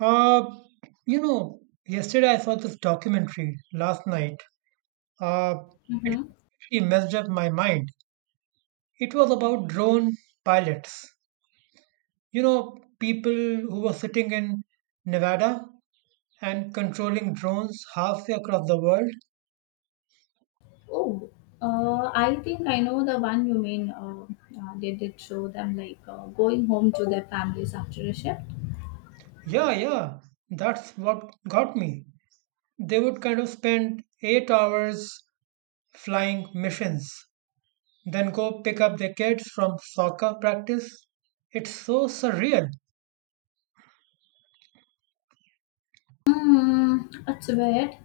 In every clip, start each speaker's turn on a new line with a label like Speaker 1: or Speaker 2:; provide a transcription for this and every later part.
Speaker 1: Uh, you know, yesterday I saw this documentary last night. Uh, it
Speaker 2: Mm-hmm.
Speaker 1: completely messed up my mind. It was about drone pilots. You know, people who were sitting in Nevada and controlling drones halfway across the world.
Speaker 2: Oh, I think I know the one you mean. They did show them like going home to their families after a shift.
Speaker 1: Yeah, yeah, that's what got me. They would kind of spend 8 hours flying missions, then go pick up their kids from soccer practice. It's so surreal.
Speaker 2: Hmm, it's weird,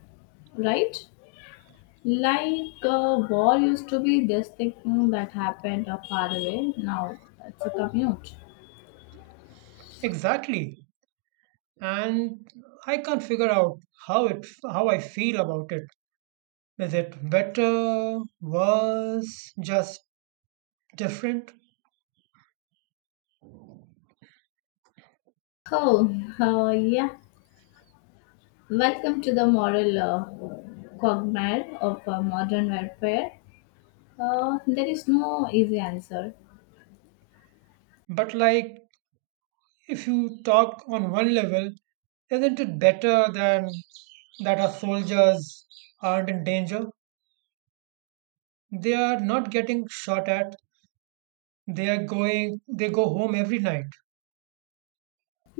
Speaker 2: right? Like war used to be this thing that happened far away. Now it's a commute.
Speaker 1: Exactly. And I can't figure out how it how I feel about it. Is it better, worse, just different?
Speaker 2: Oh, yeah. Welcome to the moral quagmire of modern warfare. There is no easy answer.
Speaker 1: But like if you talk on one level, isn't it better than that our soldiers aren't in danger? They are not getting shot at. They are going they go home every night.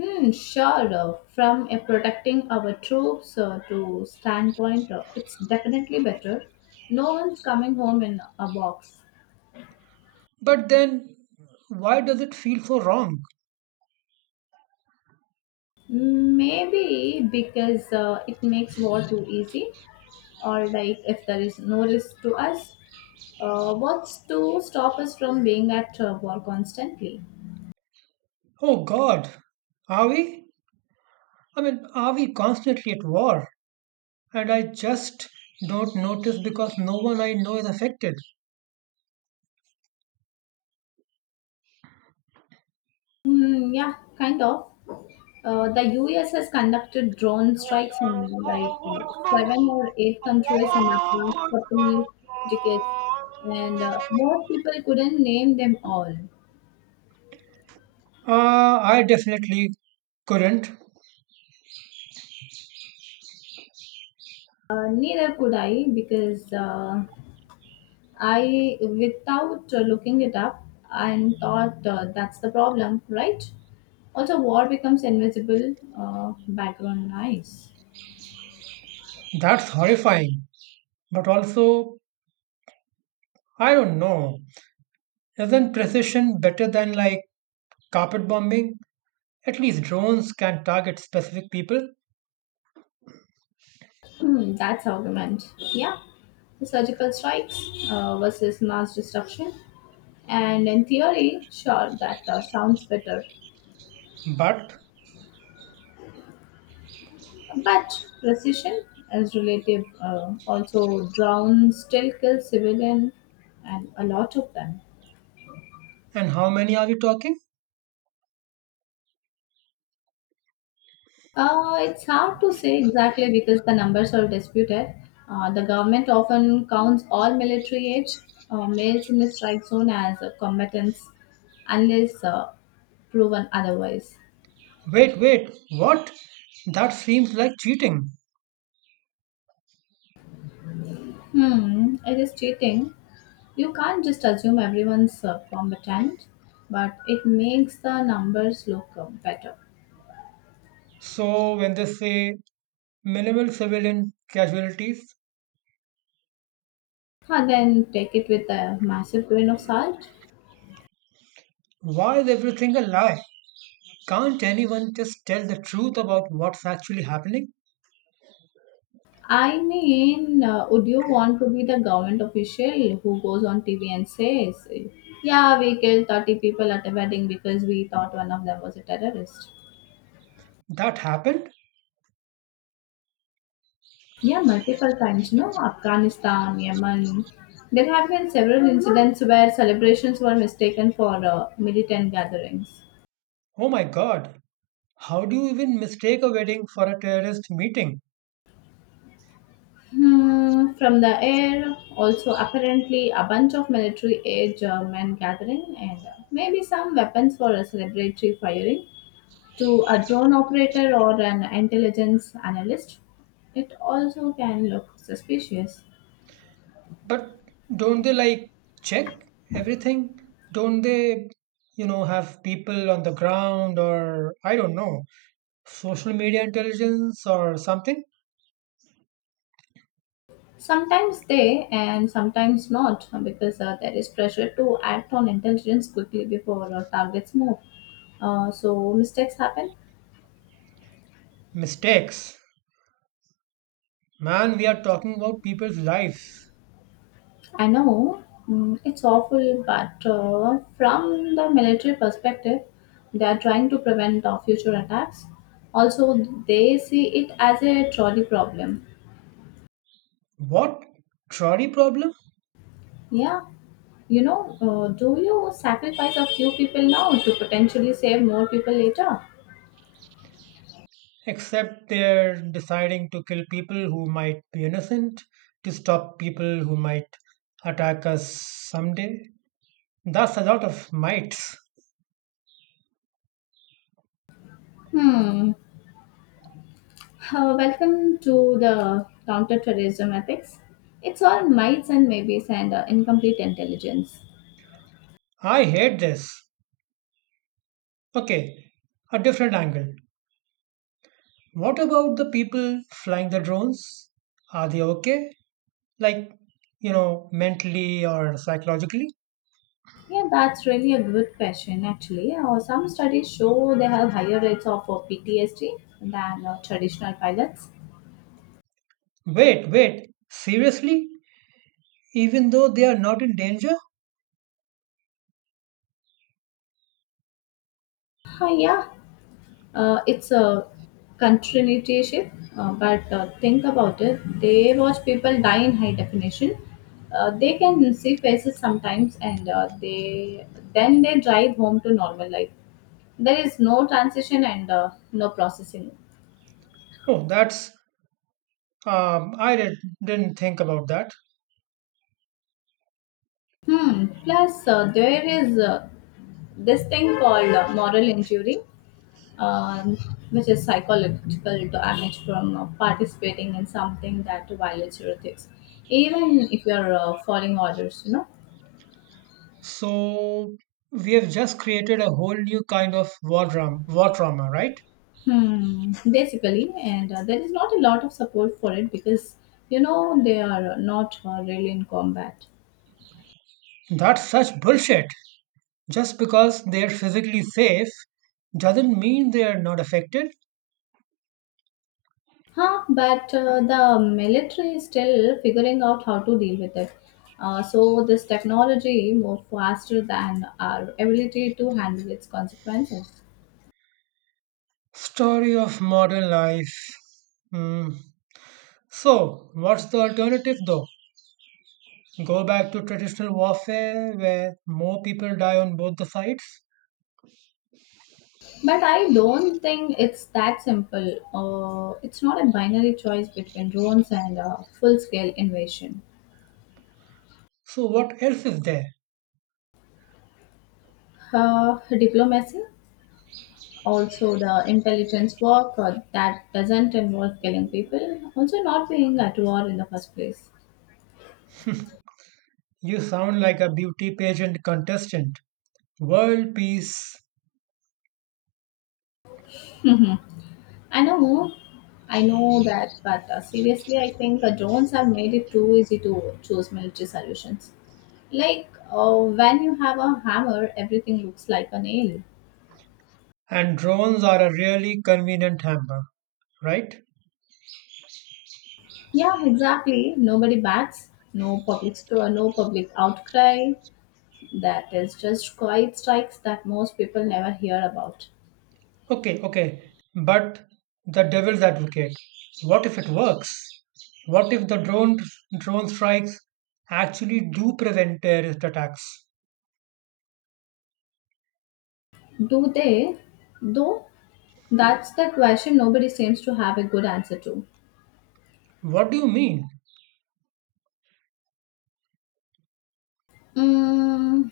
Speaker 2: Hmm, sure. From a protecting our troops to standpoint, it's definitely better. No one's coming home in a box.
Speaker 1: But then why does it feel so wrong?
Speaker 2: Maybe because it makes war too easy, or like if there is no risk to us, what's to stop us from being at war constantly?
Speaker 1: Oh god, are we? I mean, are we constantly at war? And I just don't notice because no one I know is affected.
Speaker 2: Hmm, yeah, kind of. The US has conducted drone strikes in like seven or eight countries in the past couple decades, and most people couldn't name them all.
Speaker 1: I definitely couldn't.
Speaker 2: Neither could I because I, without looking it up, and thought that's the problem, right? Also, war becomes invisible background noise.
Speaker 1: That's horrifying. But also, I don't know. Isn't precision better than like carpet bombing? At least drones can target specific people.
Speaker 2: That's argument. Yeah, the surgical strikes versus mass destruction. And in theory, sure, that sounds better.
Speaker 1: But,
Speaker 2: But precision is relative. Also, drones still kill civilian and a lot of them.
Speaker 1: and how many are we talking?
Speaker 2: It's hard to say exactly because the numbers are disputed. The government often counts all military age males in the strike zone as combatants unless proven otherwise.
Speaker 1: Wait, wait, what? That seems like cheating.
Speaker 2: It is cheating. You can't just assume everyone's competent, but it makes the numbers look better.
Speaker 1: So, when they say minimal civilian casualties,
Speaker 2: And then take it with a massive grain of salt.
Speaker 1: why is everything a lie? Can't anyone just tell the truth about what's actually happening?
Speaker 2: I mean, would you want to be the government official who goes on TV and says, "Yeah, we killed 30 people at a wedding because we thought one of them was a terrorist?"
Speaker 1: That happened?
Speaker 2: Yeah, multiple times, Afghanistan, Yemen. There have been several incidents where celebrations were mistaken for militant gatherings.
Speaker 1: Oh my god. How do you even mistake a wedding for a terrorist meeting?
Speaker 2: From the air, also apparently a bunch of military age men gathering, and maybe some weapons for a celebratory firing to a drone operator or an intelligence analyst. It also can look suspicious.
Speaker 1: But don't they like check everything? Don't they, you know, have people on the ground or I don't know, social media intelligence or something?
Speaker 2: Sometimes they and sometimes not, because there is pressure to act on intelligence quickly before our targets move. So mistakes happen.
Speaker 1: Mistakes. Man, we are talking about people's lives.
Speaker 2: I know it's awful, but from the military perspective, they are trying to prevent future attacks. Also, they see it as a trolley problem.
Speaker 1: What? Trolley problem?
Speaker 2: Yeah, do you sacrifice a few people now to potentially save more people later?
Speaker 1: Except they're deciding to kill people who might be innocent, to stop people who might attack us someday. That's a lot of mites.
Speaker 2: Hmm. Welcome to the counterterrorism ethics. It's all mites and maybes and incomplete intelligence.
Speaker 1: I hate this. Okay, a different angle. What about the people flying the drones? Are they okay? Like, you know, mentally or psychologically?
Speaker 2: Yeah, that's really a good question, actually. Some studies show they have higher rates of PTSD than traditional pilots.
Speaker 1: Wait, wait, seriously? Even though they are not in danger?
Speaker 2: Yeah, it's a continuityship, but think about it. They watch people die in high definition. They can see faces sometimes, and they then they drive home to normal life. There is no transition and no processing.
Speaker 1: Oh, that's um, I did, didn't think about that.
Speaker 2: Hmm. Plus, there is this thing called moral injury, um, which is psychological damage from participating in something that violates your ethics, even if you are following orders.
Speaker 1: So we have just created a whole new kind of war drama, war trauma, right?
Speaker 2: Basically, and there is not a lot of support for it because you know they are not really in combat.
Speaker 1: That's such bullshit. Just because they're physically safe doesn't mean they are not affected.
Speaker 2: But the military is still figuring out how to deal with it. So this technology move faster than our ability to handle its consequences.
Speaker 1: Story of modern life. Hmm. So, what's the alternative though? Go back to traditional warfare where more people die on both the sides?
Speaker 2: But I don't think it's that simple. It's not a binary choice between drones and full scale invasion.
Speaker 1: So, what else is there?
Speaker 2: Diplomacy, also the intelligence work that doesn't involve killing people, also not being at war in the first place.
Speaker 1: You sound like a beauty pageant contestant. World peace
Speaker 2: I know, I know that, but seriously, I think drones have made it too easy to choose military solutions. Like when you have a hammer, everything looks like a nail.
Speaker 1: and drones are a really convenient hamper, right?
Speaker 2: Yeah, exactly. Nobody bats, no public outcry. That is just quiet strikes that most people never hear about.
Speaker 1: Okay, okay. But the devil's advocate. What if it works? What if the drone strikes actually do prevent terrorist attacks?
Speaker 2: Do they? Though that's the question nobody seems to have a good answer to.
Speaker 1: What do you mean?
Speaker 2: Mm,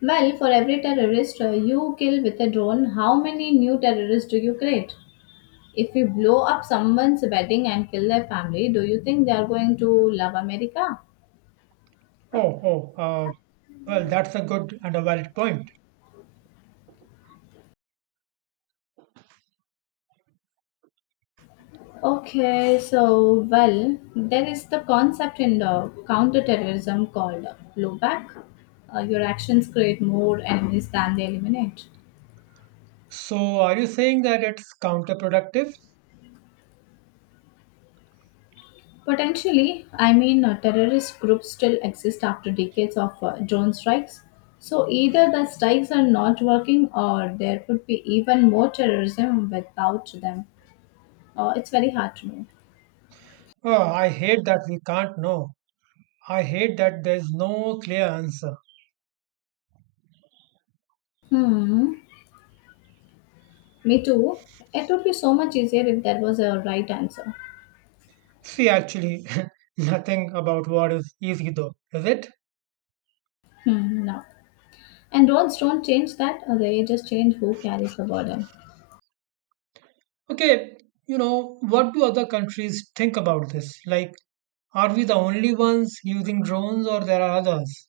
Speaker 2: well, for every terrorist you kill with a drone, how many new terrorists do you create? If you blow up someone's wedding and kill their family, do you think they are going to love America?
Speaker 1: Oh, oh, uh, well, that's a good and a valid point.
Speaker 2: Okay, so well, there is the concept in the counterterrorism called blowback. Your actions create more enemies than they eliminate.
Speaker 1: So, are you saying that it's counterproductive?
Speaker 2: Potentially, I mean, terrorist groups still exist after decades of drone strikes. So either the strikes are not working, or there could be even more terrorism without them. It's very hard to know.
Speaker 1: Oh, I hate that we can't know. I hate that there's no clear answer.
Speaker 2: Hmm. Me too. It would be so much easier if there was a right answer.
Speaker 1: See, actually, nothing about war is easy though, is it?
Speaker 2: Hmm. No. And roads don't change that, they just change who carries the burden.
Speaker 1: Okay, you know, what do other countries think about this? Like, are we the only ones using drones or there are others?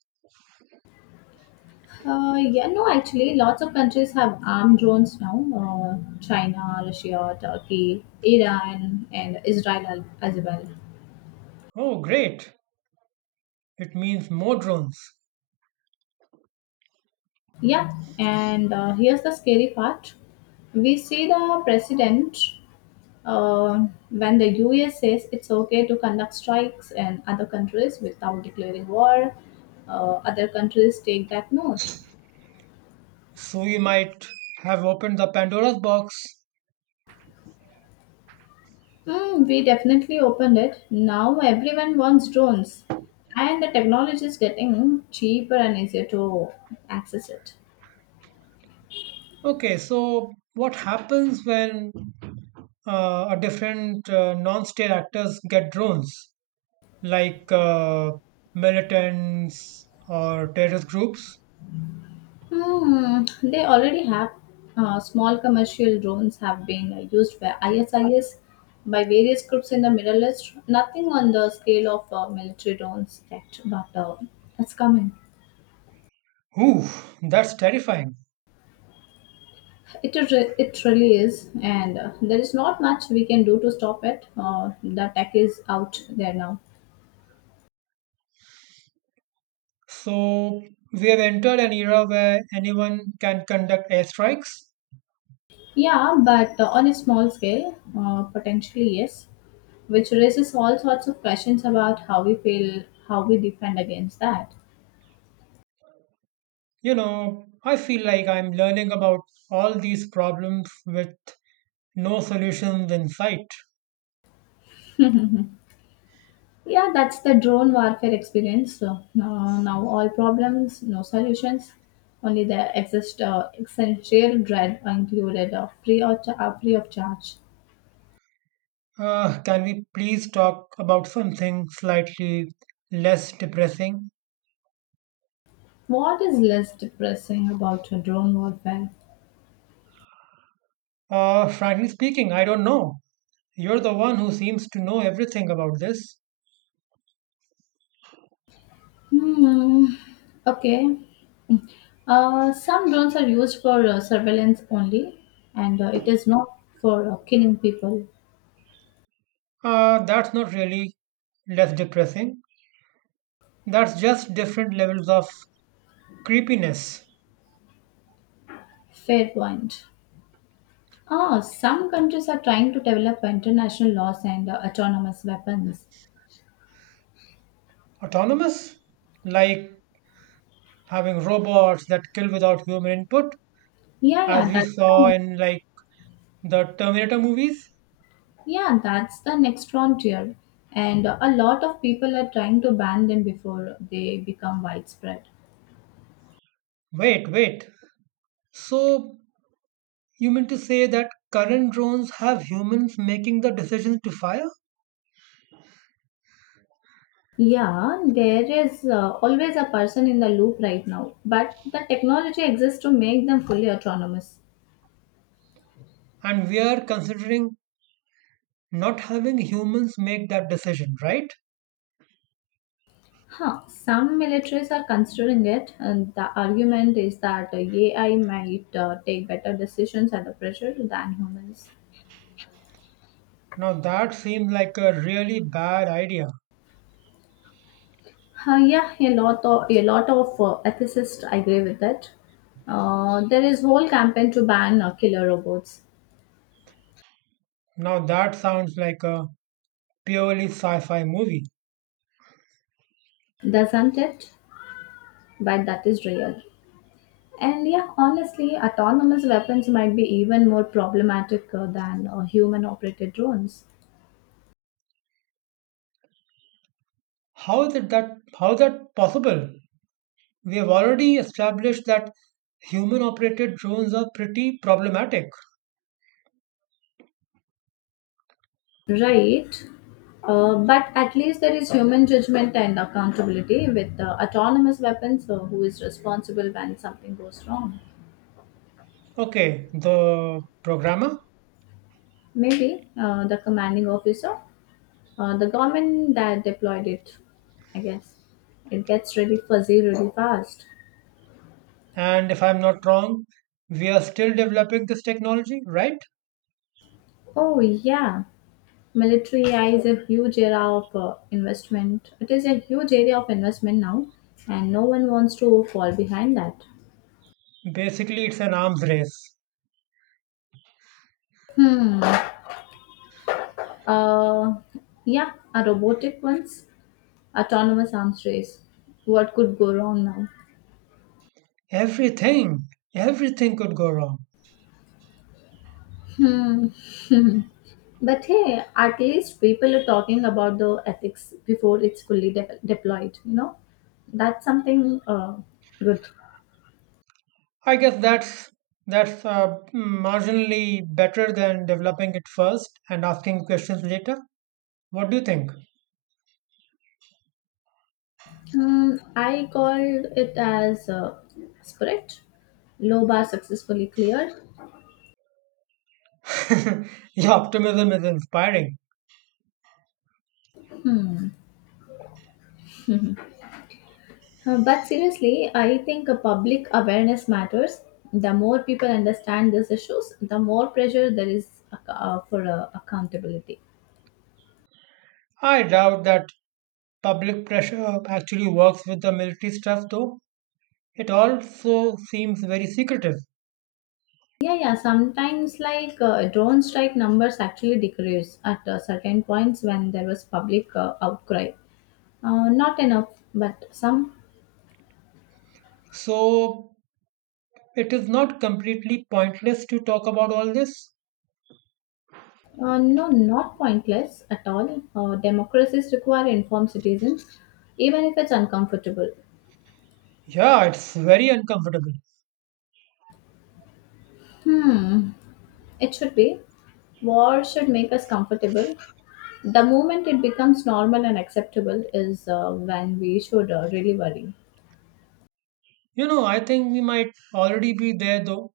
Speaker 2: Yeah, no, actually, lots of countries have armed drones now. China, Russia, Turkey, Iran, and Israel as well.
Speaker 1: Oh, great. It means more drones.
Speaker 2: Yeah, and here's the scary part. We see the president when the US says it's okay to conduct strikes in other countries without declaring war, uh, other countries take that note.
Speaker 1: So you might have opened the Pandora's box.
Speaker 2: We definitely opened it. Now everyone wants drones, and the technology is getting cheaper and easier to access it.
Speaker 1: Okay, so what happens when a different non-state actors get drones? Like militants or terrorist groups.
Speaker 2: They already have small commercial drones have been used by ISIS by various groups in the Middle East. Nothing on the scale of military drones yet, but it's coming.
Speaker 1: Ooh, that's terrifying.
Speaker 2: It really is, and there is not much we can do to stop it. The tech is out there now.
Speaker 1: So we have entered an era where anyone can conduct airstrikes.
Speaker 2: Yeah, but on a small scale, potentially yes, which raises all sorts of questions about how we feel, how we defend against that.
Speaker 1: You know, I feel like I'm learning about all these problems with no solutions in sight.
Speaker 2: Yeah, that's the drone warfare experience. So now, all problems, no solutions, only the exist essential dread included of free of charge.
Speaker 1: Can we please talk about something slightly less depressing?
Speaker 2: What is less depressing about drone warfare?
Speaker 1: Frankly speaking, I don't know. You're the one who seems to know everything about this.
Speaker 2: Hmm. Okay. Some drones are used for surveillance only, and it is not for killing people.
Speaker 1: That's not really less depressing. That's just different levels of creepiness.
Speaker 2: Fair point. Some countries are trying to develop international laws and autonomous weapons.
Speaker 1: Autonomous, like having robots that kill without human input,
Speaker 2: Yeah,
Speaker 1: as
Speaker 2: yeah,
Speaker 1: we saw in like the Terminator movies.
Speaker 2: yeah, that's the next frontier, and a lot of people are trying to ban them before they become widespread.
Speaker 1: Wait, wait. So you mean to say that current drones have humans making the decisions to fire,
Speaker 2: Yeah, there is always a person in the loop right now, but the technology exists to make them fully autonomous.
Speaker 1: and we are considering not having humans make that decision, right?
Speaker 2: Huh. Some militaries are considering it, and the argument is that AI might take better decisions under pressure than humans.
Speaker 1: Now that seems like a really bad idea.
Speaker 2: Yeah, a lot of ethicists agree with that. There is whole campaign to ban killer robots,
Speaker 1: Now that sounds like a purely sci-fi movie.
Speaker 2: doesn't it? But that is real. And yeah, honestly, autonomous weapons might be even more problematic than human-operated drones.
Speaker 1: How is it that how is that possible? We have already established that human operated drones are pretty problematic.
Speaker 2: Right. But at least there is human judgment and accountability with the autonomous weapons. Who is responsible when something goes wrong.
Speaker 1: Okay, the programmer,
Speaker 2: Maybe the commanding officer, the government that deployed it, I guess. It gets really fuzzy really fast.
Speaker 1: and if I'm not wrong, we are still developing this technology, right?
Speaker 2: Oh, yeah. Military AI is a huge area of investment. It is a huge area of investment now, and no one wants to fall behind that.
Speaker 1: Basically, it's an arms race.
Speaker 2: Hmm. Uh, yeah, a robotic ones, autonomous arms race. What could go wrong now?
Speaker 1: Everything, everything could go wrong.
Speaker 2: Hmm. But hey, at least people are talking about the ethics before it's fully deployed. That's something good.
Speaker 1: I guess that's marginally better than developing it first and asking questions later. What do you think?
Speaker 2: Hmm. I called it as Spirit. Low bar successfully cleared.
Speaker 1: Your optimism is inspiring.
Speaker 2: But seriously, I think public awareness matters. The more people understand these issues, the more pressure there is for accountability.
Speaker 1: I doubt that public pressure actually works with the military stuff, though. It also seems very secretive.
Speaker 2: Yeah, yeah. Sometimes, like drone strike numbers actually decrease at certain points when there was public outcry. Not enough, but some.
Speaker 1: So, it is not completely pointless to talk about all this.
Speaker 2: No, not pointless at all. Democracies require informed citizens, even if it's uncomfortable.
Speaker 1: Yeah, it's very uncomfortable.
Speaker 2: Hmm. It should be. War should make us comfortable. The moment it becomes normal and acceptable is when we should really worry.
Speaker 1: You know, I think we might already be there, though.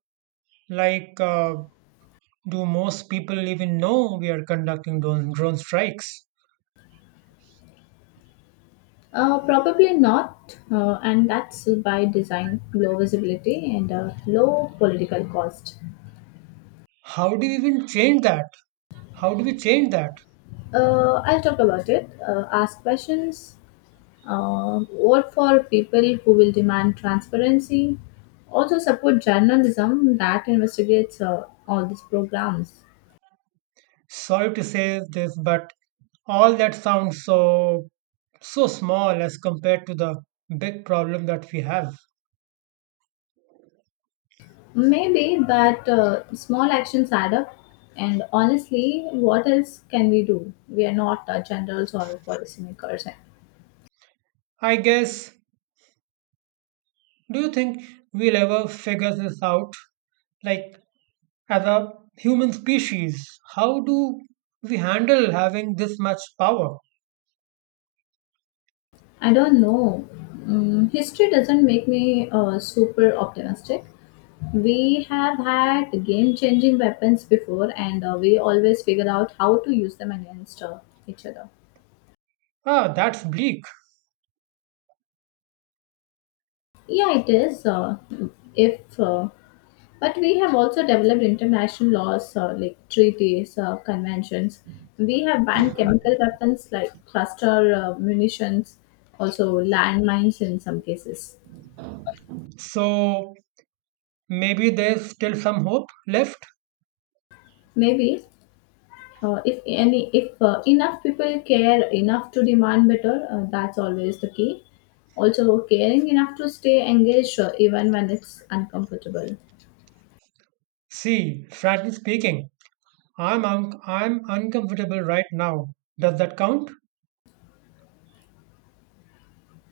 Speaker 1: Like, do most people even know we are conducting drone strikes?
Speaker 2: Probably not, and that's by design low visibility and low political cost.
Speaker 1: How do we even change that? How do we change that?
Speaker 2: I'll talk about it. Ask questions, vote for people who will demand transparency, also support journalism that investigates all these programs.
Speaker 1: Sorry to say this, but all that sounds so small as compared to the big problem that we have.
Speaker 2: Maybe, but small actions add up. And honestly, what else can we do? We are not generals or policymakers.
Speaker 1: I guess do you think we'll ever figure this out? Like as a human species, how do we handle having this much power?
Speaker 2: I don't know. History doesn't make me super optimistic. We have had game changing weapons before, and we always figure out how to use them against each other.
Speaker 1: Ah, that's bleak.
Speaker 2: Yeah, it is. If But we have also developed international laws like treaties, conventions. We have banned chemical weapons like cluster munitions, also landmines in some cases.
Speaker 1: So maybe there's still some hope left.
Speaker 2: Maybe if enough people care enough to demand better, that's always the key. Also, caring enough to stay engaged even when it's uncomfortable.
Speaker 1: See, frankly speaking, I'm uncomfortable right now. Does that count?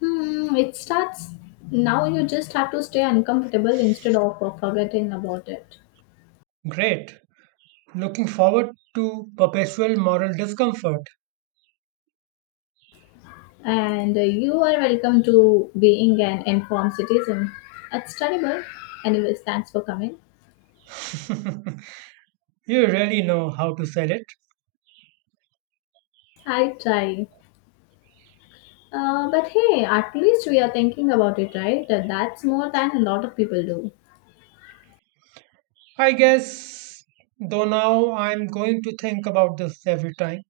Speaker 2: Hmm, it starts now. You just have to stay uncomfortable instead of forgetting about it.
Speaker 1: Great. Looking forward to perpetual moral discomfort.
Speaker 2: And you are welcome to being an informed citizen. It's terrible. Anyways, thanks for coming.
Speaker 1: You really know how to sell it.
Speaker 2: I try. But hey, at least we are thinking about it, right? That's more than a lot of people do.
Speaker 1: I guess, though now I'm going to think about this every time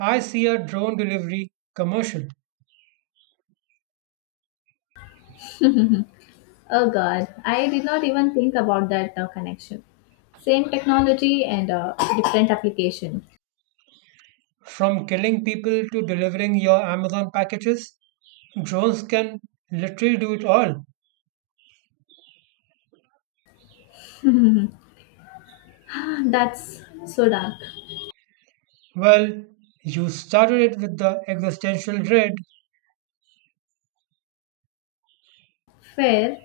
Speaker 1: I see a drone delivery commercial.
Speaker 2: Oh god, I did not even think about that connection. Same technology and different application.
Speaker 1: From killing people to delivering your Amazon packages, drones can literally do it all.
Speaker 2: Ah, that's so dark.
Speaker 1: Well, you started it with the existential dread.
Speaker 2: Fair.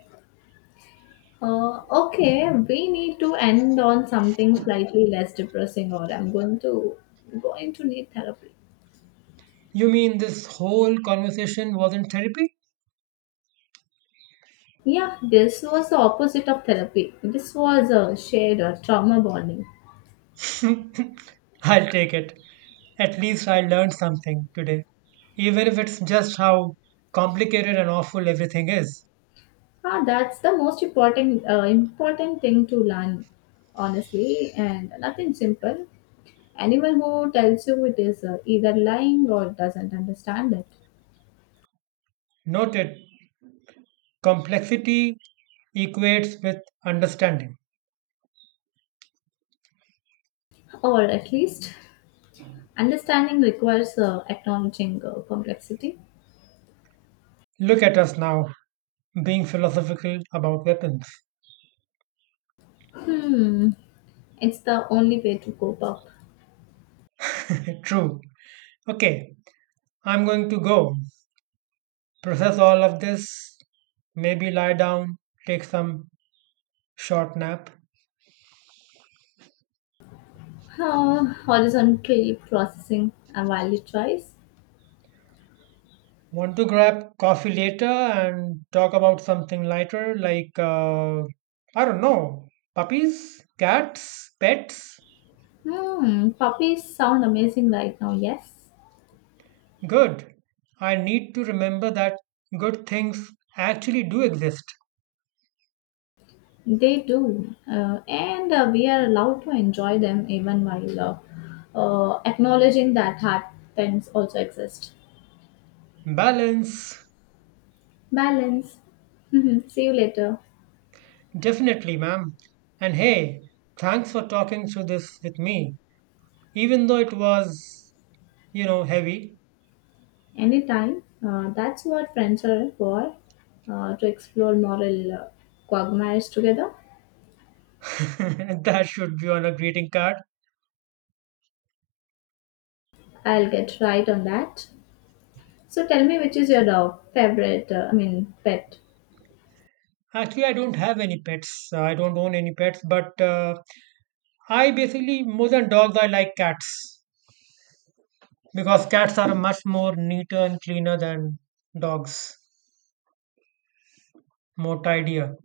Speaker 2: Okay, we need to end on something slightly less depressing, or I'm going to need therapy.
Speaker 1: You mean this whole conversation was in therapy?
Speaker 2: Yeah, this was the opposite of therapy. This was a shared trauma bonding.
Speaker 1: I'll take it. At least I learned something today, even if it's just how complicated and awful everything is.
Speaker 2: Ah, that's the most important thing to learn, honestly, and nothing simple. Anyone who tells you it is either lying or doesn't understand it,
Speaker 1: Noted, complexity equates with understanding.
Speaker 2: or at least understanding requires acknowledging complexity.
Speaker 1: Look at us now, being philosophical about weapons.
Speaker 2: Hmm. It's the only way to cope up.
Speaker 1: True. Okay, I'm going to go process all of this, maybe lie down, take some short nap.
Speaker 2: Huh, horizontally processing a valid choice.
Speaker 1: Want to grab coffee later and talk about something lighter like, I don't know, puppies, cats, pets?
Speaker 2: Hmm, puppies sound amazing right now, yes?
Speaker 1: Good. I need to remember that good things actually do exist.
Speaker 2: They do. And we are allowed to enjoy them even while acknowledging that hard times also exist.
Speaker 1: Balance,
Speaker 2: Balance. See you later.
Speaker 1: definitely, ma'am. And hey, thanks for talking through this with me. Even though it was, you know, heavy,
Speaker 2: Anytime. That's what friends are for, to explore moral quagmires together.
Speaker 1: that should be on a greeting card.
Speaker 2: I'll get right on that. So tell me, which is your dog favorite? I mean, pet.
Speaker 1: Actually, I don't have any pets. I don't own any pets, but I basically more than dogs, I like cats because cats are much more neater and cleaner than dogs, more tidier.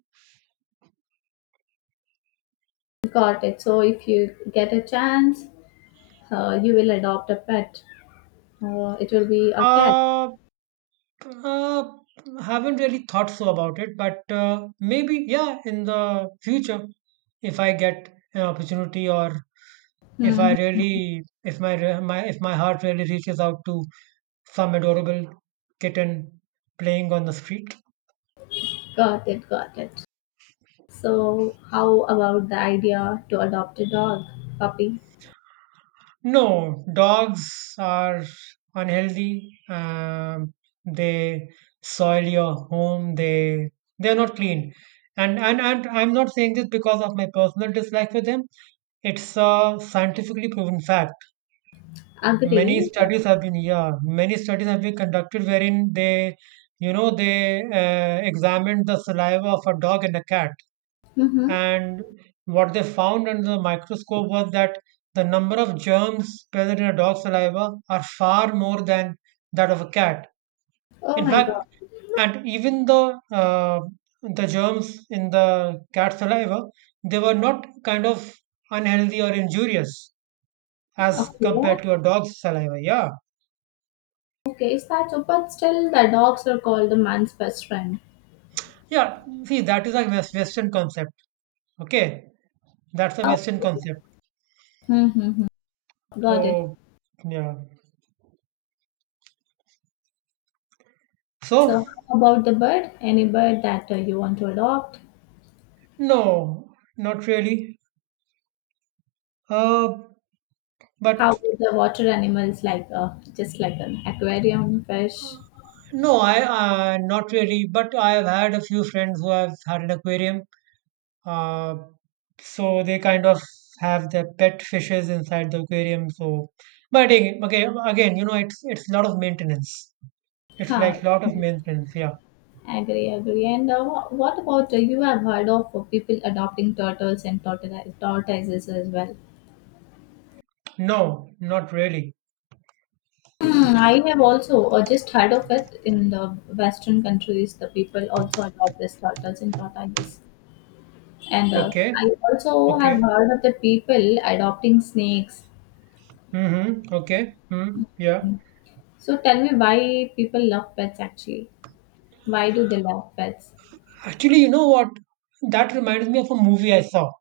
Speaker 2: Got it. So if you get a chance, you will adopt a pet. It will be a cat.
Speaker 1: Uh, uh, haven't really thought so about it, but maybe yeah, in the future, if I get an opportunity or if I
Speaker 2: Hmm.
Speaker 1: really, if my heart really reaches out to some adorable kitten playing on the street.
Speaker 2: Got it. Got it. So how about the idea to adopt a dog, puppy?
Speaker 1: No, dogs are unhealthy. They soil your home. They're not clean. And I'm not saying this because of my personal dislike for them. It's a scientifically proven fact. Many
Speaker 2: Agree.
Speaker 1: studies have been yeah, many studies have been conducted wherein they, you know, they examined the saliva of a dog and a cat
Speaker 2: Mm-hmm.
Speaker 1: and what they found under the microscope was that the number of germs present in a dog's saliva are far more than that of a cat.
Speaker 2: Oh
Speaker 1: In
Speaker 2: my
Speaker 1: fact,
Speaker 2: God.
Speaker 1: and even the germs in the cat saliva, they were not kind of unhealthy or injurious as
Speaker 2: Okay.
Speaker 1: compared to a dog's saliva. Yeah,
Speaker 2: Okay. Is that so? But still, the dogs are called the man's best friend.
Speaker 1: yeah. See, that is a Western concept. Okay, that's a
Speaker 2: Oh.
Speaker 1: Western concept.
Speaker 2: Mm-hmm. Got it.
Speaker 1: So, yeah. So,
Speaker 2: So how about the bird? Any bird that you want to adopt?
Speaker 1: no, not really. Uh,
Speaker 2: How
Speaker 1: but
Speaker 2: about the water animals like just like an aquarium fish?
Speaker 1: no, I not really. But I have had a few friends who have had an aquarium. Uh, so they kind of have their pet fishes inside the aquarium. So, but again, okay, again, you know, it's a lot of maintenance. It's
Speaker 2: Huh.
Speaker 1: like lot of maintenance. Yeah.
Speaker 2: Agree, agree. And what about you have heard of people adopting tortoises as well?
Speaker 1: No, not really.
Speaker 2: Hmm, I have also just heard of it in the Western countries. The people also adopt these turtles and tortoises. And
Speaker 1: Okay.
Speaker 2: I also have
Speaker 1: Okay.
Speaker 2: heard of the people adopting snakes.
Speaker 1: Mm-hmm. Okay. Mm, yeah.
Speaker 2: So tell me why people love pets actually. Why do they love pets?
Speaker 1: Actually, you know what? That reminds me of a movie I saw.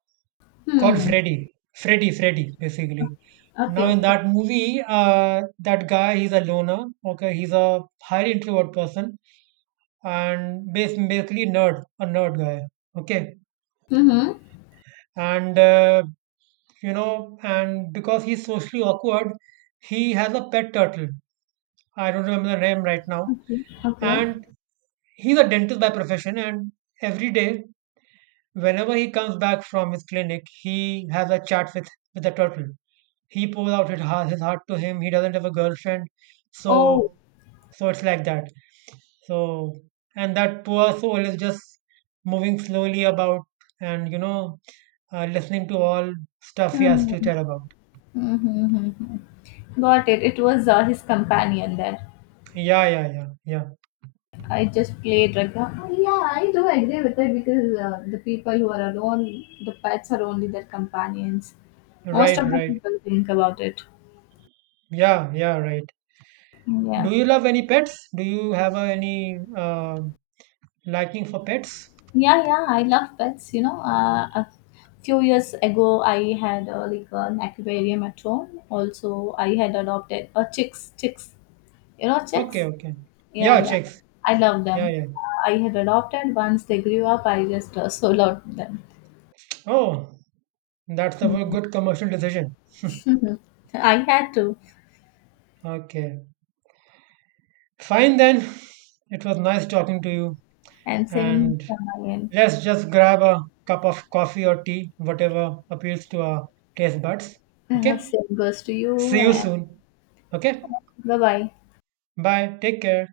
Speaker 1: Called
Speaker 2: Hmm.
Speaker 1: Freddy. Freddy, basically.
Speaker 2: Okay,
Speaker 1: Now, in
Speaker 2: okay.
Speaker 1: that movie, that guy, he's a loner. Okay, he's a highly introvert person and basically nerd, a nerd guy. Okay,
Speaker 2: Mhm.
Speaker 1: and you know, and because he's socially awkward, he has a pet turtle. I don't remember the name right now.
Speaker 2: Okay. Okay.
Speaker 1: And he's a dentist by profession. And every day, whenever he comes back from his clinic, he has a chat with the turtle. He pours out his heart to him. He doesn't have a girlfriend,
Speaker 2: Oh.
Speaker 1: so so it's like that. So and that poor soul is just moving slowly about and you know listening to all stuff he has to
Speaker 2: Mhm.
Speaker 1: tell about.
Speaker 2: Mhm, mhm, mhm. Got it. It was his companion there.
Speaker 1: Yeah, yeah, yeah, yeah.
Speaker 2: I just played like, yeah, I do agree with it because the people who are alone, the pets are only their companions. Most of
Speaker 1: Right,
Speaker 2: the
Speaker 1: right.
Speaker 2: people think about it.
Speaker 1: Yeah, yeah, right.
Speaker 2: Yeah.
Speaker 1: Do you love any pets? Do you have any liking for pets?
Speaker 2: Yeah, yeah, I love pets. You know, a few years ago, I had like an aquarium at home. Also, I had adopted chicks. You know,
Speaker 1: Okay,
Speaker 2: chicks?
Speaker 1: okay.
Speaker 2: Yeah,
Speaker 1: Yeah,
Speaker 2: yeah.
Speaker 1: chicks.
Speaker 2: I love
Speaker 1: Yeah,
Speaker 2: them.
Speaker 1: yeah.
Speaker 2: I had adopted once they grew up. I just so loved them.
Speaker 1: Oh, that's a very good commercial decision.
Speaker 2: Mhm. I had to.
Speaker 1: Okay. Fine then. It was nice talking to you.
Speaker 2: And same
Speaker 1: And
Speaker 2: from my end.
Speaker 1: let's just grab a cup of coffee or tea, whatever appeals to our taste buds. Okay?
Speaker 2: Same goes to you.
Speaker 1: See you
Speaker 2: And
Speaker 1: soon. Okay?
Speaker 2: bye bye.
Speaker 1: Bye. Take care.